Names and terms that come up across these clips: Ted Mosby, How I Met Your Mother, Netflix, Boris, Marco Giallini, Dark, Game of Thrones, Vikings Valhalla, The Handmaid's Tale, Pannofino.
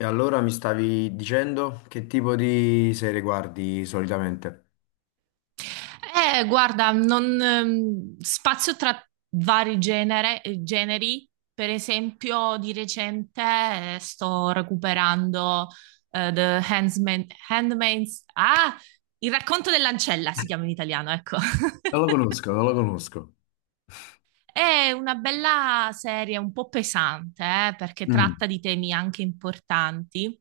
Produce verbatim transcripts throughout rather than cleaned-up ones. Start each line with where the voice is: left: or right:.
left: E allora mi stavi dicendo che tipo di serie guardi solitamente?
right: Eh, guarda, non, ehm, spazio tra vari genere- eh, generi. Per esempio, di recente eh, sto recuperando eh, The Handsman- Handmaid's. Ah! Il racconto dell'ancella si chiama in italiano, ecco.
left: Non lo conosco, non lo conosco.
right: È una bella serie, un po' pesante, eh, perché tratta
left: Mm.
right: di temi anche importanti.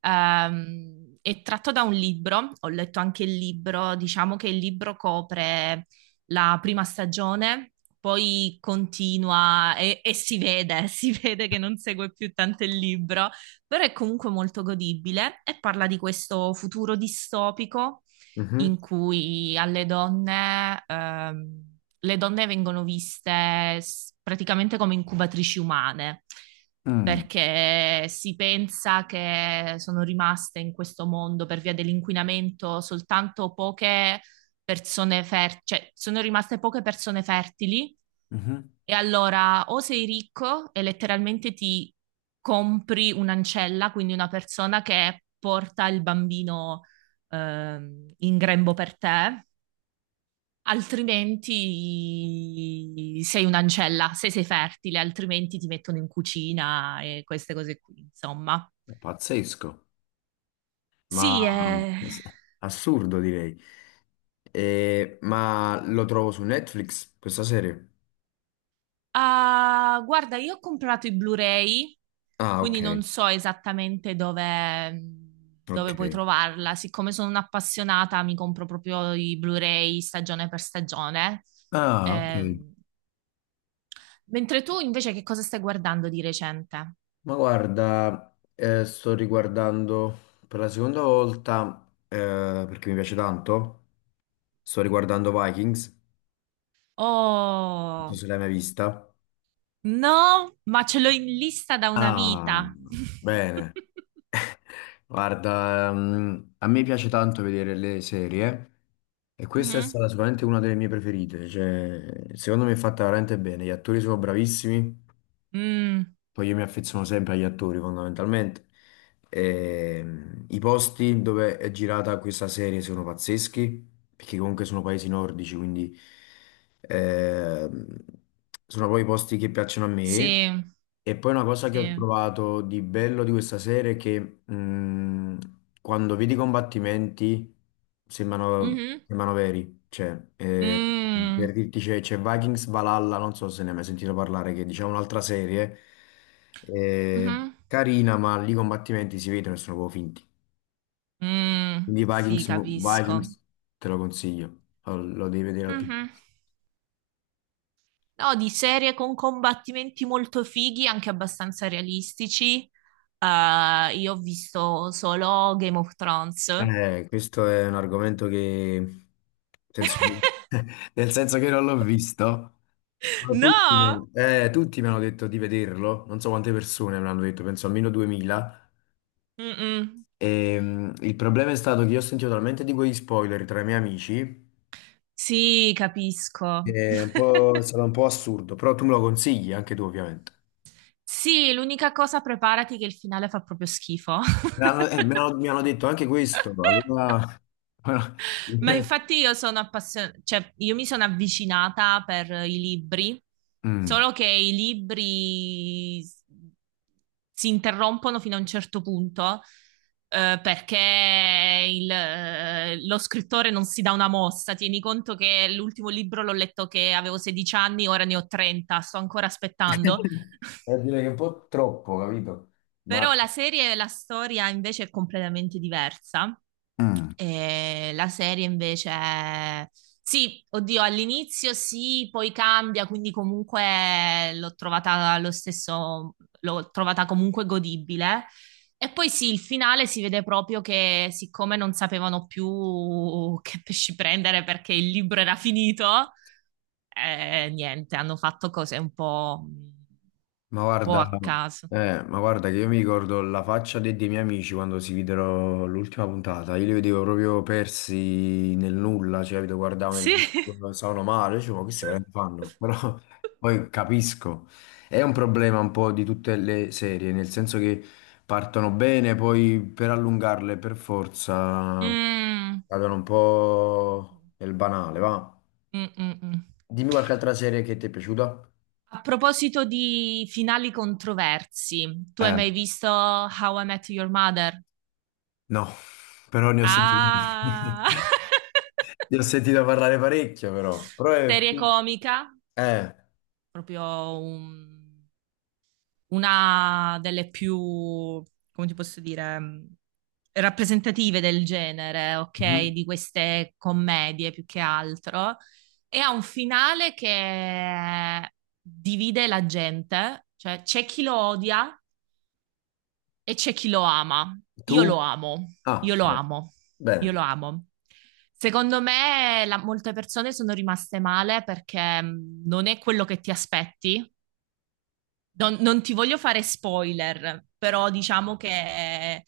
right: Ehm, è tratto da un libro, ho letto anche il libro, diciamo che il libro copre la prima stagione, poi continua e, e si vede, si vede che non segue più tanto il libro, però è comunque molto godibile e parla di questo futuro distopico
left: Mhm.
right: in cui alle donne, ehm, le donne vengono viste s- praticamente come incubatrici umane,
left: Mm.
right: perché si pensa che sono rimaste in questo mondo per via dell'inquinamento soltanto poche persone fertili, cioè sono rimaste poche persone fertili.
left: Mhm.
right: E allora o sei ricco e letteralmente ti compri un'ancella, quindi una persona che porta il bambino ehm, in grembo per te. Altrimenti sei un'ancella, se sei fertile, altrimenti ti mettono in cucina e queste cose qui, insomma.
left: Pazzesco, ma
right: Sì, eh.
left: assurdo direi. E- ma lo trovo su Netflix questa serie?
right: Ah, guarda, io ho comprato i Blu-ray,
left: Ah, ok,
right: quindi non so esattamente dove,
left: ok.
right: dove puoi trovarla. Siccome sono un'appassionata, mi compro proprio i Blu-ray stagione per stagione.
left: Ah, ok.
right: Ehm, mentre tu invece che cosa stai guardando di recente?
left: Ma guarda, eh, sto riguardando per la seconda volta, eh, perché mi piace tanto, sto riguardando Vikings, non so
right: Oh,
left: se l'hai mai vista.
right: no, ma ce l'ho in lista da una
left: Ah,
right: vita.
left: bene. Guarda, ehm, a me piace tanto vedere le serie e questa è
right: Mhm.
left: stata sicuramente una delle mie preferite. Cioè, secondo me è fatta veramente bene. Gli attori sono bravissimi,
right: Mm,
left: poi io mi affeziono sempre agli attori fondamentalmente. Ehm, I posti dove è girata questa serie sono pazzeschi, perché comunque sono paesi nordici, quindi eh, sono poi i posti che piacciono a me.
right: sì,
left: E poi una cosa che ho
right: sì.
left: trovato di bello di questa serie è che mh, quando vedi i combattimenti sembrano,
right: Mhm.
left: sembrano veri. Cioè, eh, per
right: Mm,
left: dirti c'è c'è Vikings Valhalla, non so se ne hai mai sentito parlare, che è diciamo un'altra serie eh,
right: mhm.
left: carina, ma lì i combattimenti si vedono e sono proprio finti.
right: Mm,
left: Quindi
right: sì,
left: Vikings,
right: capisco.
left: Vikings te lo consiglio, lo lo devi vedere al più.
right: Mhm. No, di serie con combattimenti molto fighi, anche abbastanza realistici. eh, io ho visto solo Game of Thrones.
left: Eh, questo è un argomento che, senso- nel senso che non l'ho visto, ma tutti,
right: No!
left: mi- eh, tutti mi hanno detto di vederlo, non so quante persone me l'hanno detto, penso almeno duemila.
right: Mm-mm.
left: E, mm, il problema è stato che io ho sentito talmente di quegli spoiler tra i miei amici
right: Sì, capisco.
left: che è un po', è stato un po' assurdo, però tu me lo consigli, anche tu ovviamente.
right: Sì, l'unica cosa preparati che il finale fa proprio schifo.
left: Me l'hanno- eh, me l'hanno- mi hanno detto anche questo, allora...
right: Ma infatti io sono appassionata, cioè io mi sono avvicinata per i libri,
left: Mm.
right: solo che i libri s- si interrompono fino a un certo punto, eh, perché il, eh, lo scrittore non si dà una mossa. Tieni conto che l'ultimo libro l'ho letto che avevo sedici anni, ora ne ho trenta, sto ancora aspettando.
left: Devo dire che è un po' troppo, capito?
right: Però
left: Ma...
right: la serie, la storia invece è completamente diversa.
left: Mm.
right: Eh, la serie invece è. Sì, oddio, all'inizio sì, poi cambia, quindi comunque l'ho trovata lo stesso, l'ho trovata comunque godibile. E poi sì, il finale si vede proprio che siccome non sapevano più che pesci prendere perché il libro era finito, eh, niente, hanno fatto cose un po', un
left: Ma
right: po' a
left: guarda,
right: caso.
left: eh, ma guarda che io mi ricordo la faccia de- dei miei amici quando si videro l'ultima puntata, io li vedevo proprio persi nel nulla, cioè capito, guardavo il
right: Sì.
left: buco, stavano male, dicevo, ma questi veramente fanno? Però poi capisco, è un problema un po' di tutte le serie, nel senso che partono bene, poi per allungarle per forza
right: Mm,
left: cadono un po' nel banale, va?
right: mm, mm, mm.
left: Dimmi qualche altra serie che ti è piaciuta?
right: A proposito di finali controversi, tu hai mai visto How I Met Your Mother?
left: No, però ne ho sentito,
right: Ah!
left: ne ho sentito parlare parecchio, però. Però è
right: Serie
left: più-
right: comica,
left: eh.
right: proprio un- una delle più, come ti posso dire, mh, rappresentative del genere, ok?
left: Mhm.
right: Di queste commedie più che altro. E ha un finale che divide la gente, cioè c'è chi lo odia e c'è chi lo ama. Io
left: Tu?
right: lo amo,
left: Ah,
right: io lo
left: bene.
right: amo, io
left: Bene.
right: lo amo. Secondo me la- molte persone sono rimaste male perché mh, non è quello che ti aspetti, non, non ti voglio fare spoiler, però diciamo che eh,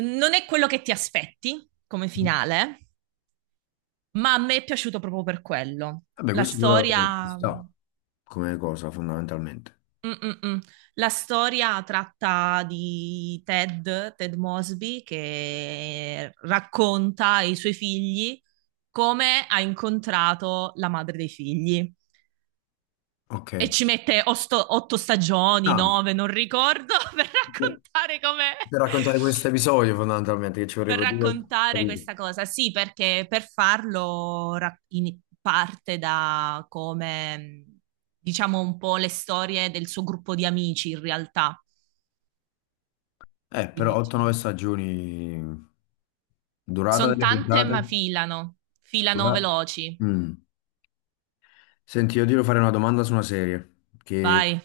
right: non è quello che ti aspetti come finale, ma a me è piaciuto proprio per quello.
left: Vabbè,
right: La
left: questo però ci
right: storia.
left: sta come cosa, fondamentalmente.
right: Mm-mm-mm. La storia tratta di Ted, Ted Mosby, che racconta ai suoi figli come ha incontrato la madre dei figli.
left: Ok.
right: E ci mette osto- otto stagioni,
left: Ah,
right: nove, non ricordo, per
left: per,
right: raccontare com'è,
left: per raccontare questo episodio, fondamentalmente, che ci
right: per
left: vorrebbero due...
right: raccontare
left: capito?
right: questa cosa. Sì, perché per farlo ra- in- parte da come, diciamo, un po' le storie del suo gruppo di amici, in realtà.
left: Eh, però
right: Quindi
left: otto nove stagioni, durata
right: sono
left: delle
right: tante, ma
left: puntate?
right: filano, filano
left: Dura-
right: veloci.
left: Mm. Senti, io ti devo fare una domanda su una serie che...
right: Vai,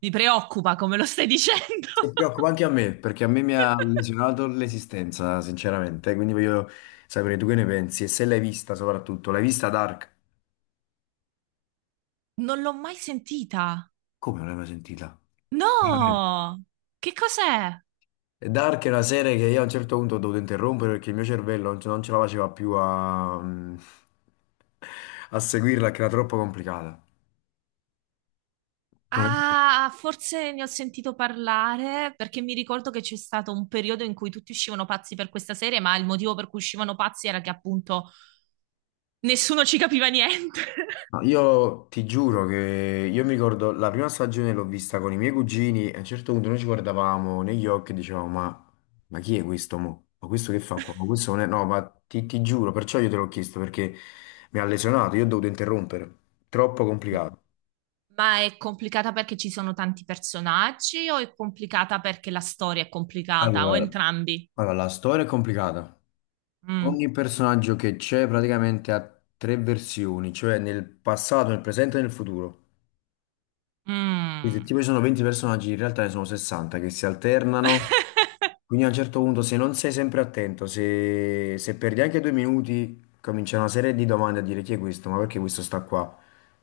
right: mi preoccupa come lo stai dicendo.
left: Si preoccupa anche a me, perché a me mi ha lesionato l'esistenza, sinceramente. Quindi voglio sapere tu che ne pensi. E se l'hai vista, soprattutto, l'hai vista Dark?
right: Non l'ho mai sentita.
left: Come non l'hai mai sentita? Veramente.
right: No! Che cos'è?
left: E Dark è una serie che io a un certo punto ho dovuto interrompere perché il mio cervello non ce non ce la faceva più a, mm, a seguirla, che era troppo complicata. Non è-
right: Ah, forse ne ho sentito parlare perché mi ricordo che c'è stato un periodo in cui tutti uscivano pazzi per questa serie, ma il motivo per cui uscivano pazzi era che appunto nessuno ci capiva niente.
left: No, io ti giuro che io mi ricordo la prima stagione l'ho vista con i miei cugini e a un certo punto noi ci guardavamo negli occhi e dicevamo ma, ma chi è questo mo? Ma questo che fa qua? Ma questo non è... No, ma ti, ti giuro, perciò io te l'ho chiesto perché mi ha lesionato, io ho dovuto interrompere. Troppo complicato.
right: Ma è complicata perché ci sono tanti personaggi o è complicata perché la storia è complicata o
left: Allora,
right: entrambi?
left: allora, la storia è complicata.
right: Mm.
left: Ogni personaggio che c'è praticamente ha tre versioni, cioè nel passato, nel presente e nel futuro. Quindi se
right: Mm.
left: tipo ci sono venti personaggi, in realtà ne sono sessanta che si alternano. Quindi a un certo punto, se non sei sempre attento, se, se perdi anche due minuti, comincia una serie di domande a dire chi è questo, ma perché questo sta qua?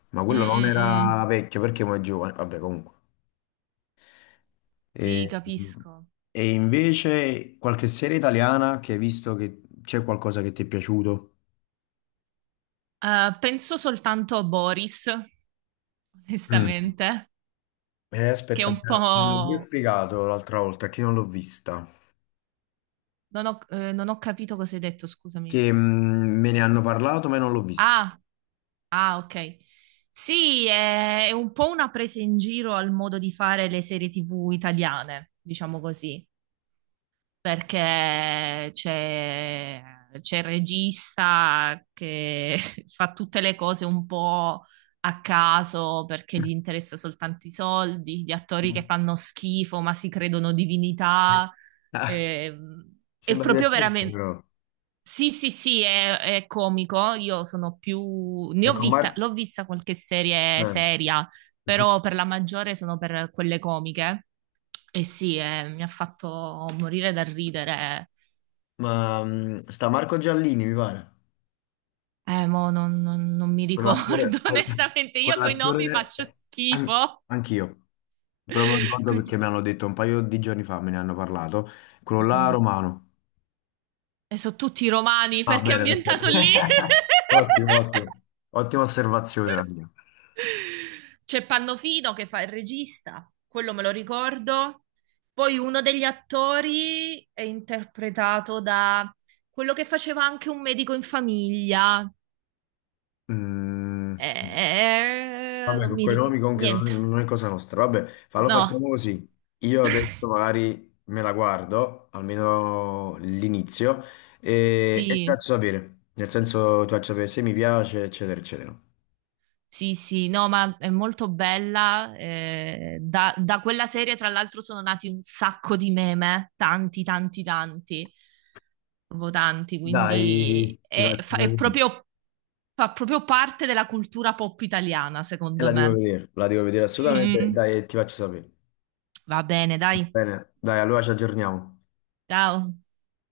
left: Ma
right: Mm,
left: quello non
right: mm, mm.
left: era vecchio, perché mo è giovane? Vabbè, comunque.
right: Sì,
left: E,
right: capisco.
left: e invece qualche serie italiana che hai visto che c'è qualcosa che ti è piaciuto?
right: Eh, penso soltanto a Boris,
left: Mm.
right: onestamente.
left: Eh,
right: Che è
left: aspetta, me
right: un
left: l'ho pure
right: po'.
left: spiegato l'altra volta, che non l'ho vista.
right: Non ho, eh, non ho capito cosa hai detto, scusami.
left: Che mm, me ne hanno parlato, ma io non l'ho vista.
right: Ah, ah, ok. Sì, è, è un po' una presa in giro al modo di fare le serie T V italiane, diciamo così, perché c'è c'è il regista che fa tutte le cose un po' a caso perché gli interessa soltanto i soldi, gli attori che fanno schifo ma si credono divinità.
left: Ah,
right: Ehm, È
left: sembra
right: proprio
left: divertente.
right: veramente.
left: Però.
right: Sì, sì, sì, è, è comico. Io sono più. Ne ho
left: Ecco,
right: vista,
left: Mar-
right: l'ho vista qualche serie
left: eh,
right: seria, però per la maggiore sono per quelle comiche. E sì, eh, mi ha fatto morire dal ridere.
left: Ma mh, sta Marco Giallini, mi pare.
right: Eh, mo non, non- non mi
left: quell'attore,
right: ricordo,
left: quel-
right: onestamente. Io coi nomi
left: quell'attore,
right: faccio
left: eh, an-
right: schifo.
left: anch'io, però me lo ricordo perché mi
right: Quindi.
left: hanno detto un paio di giorni fa, me ne hanno parlato, quello
right: Mm,
left: là
right: mm.
left: romano.
right: E sono tutti romani,
left: Ah,
right: perché è
left: bene,
right: ambientato
left: perfetto.
right: lì.
left: Ottimo, ottimo. Ottima osservazione la mia.
right: C'è Pannofino che fa il regista, quello me lo ricordo. Poi uno degli attori è interpretato da quello che faceva anche un medico in famiglia.
left: Mm.
right: Eh,
left: Vabbè,
right: non
left: con
right: mi
left: quei nomi
right: ricordo
left: comunque non,
right: niente.
left: non è cosa nostra. Vabbè, fallo
right: No.
left: facciamo così. Io adesso magari me la guardo, almeno l'inizio, e, e ti
right: Sì.
left: faccio sapere. Nel senso, ti faccio sapere se mi piace, eccetera, eccetera.
right: Sì, sì, no, ma è molto bella. eh, da, da quella serie, tra l'altro, sono nati un sacco di meme, tanti, tanti, tanti, proprio tanti, quindi
left: Dai, ti
right: è,
left: faccio
right: fa- è
left: sapere.
right: proprio, fa proprio parte della cultura pop italiana,
left: E
right: secondo
left: la devo
right: me.
left: vedere, la devo vedere
right: Mm,
left: assolutamente.
right: mm.
left: Dai, ti faccio sapere.
right: Va bene,
left: Va
right: dai,
left: bene, dai, allora ci aggiorniamo.
right: ciao.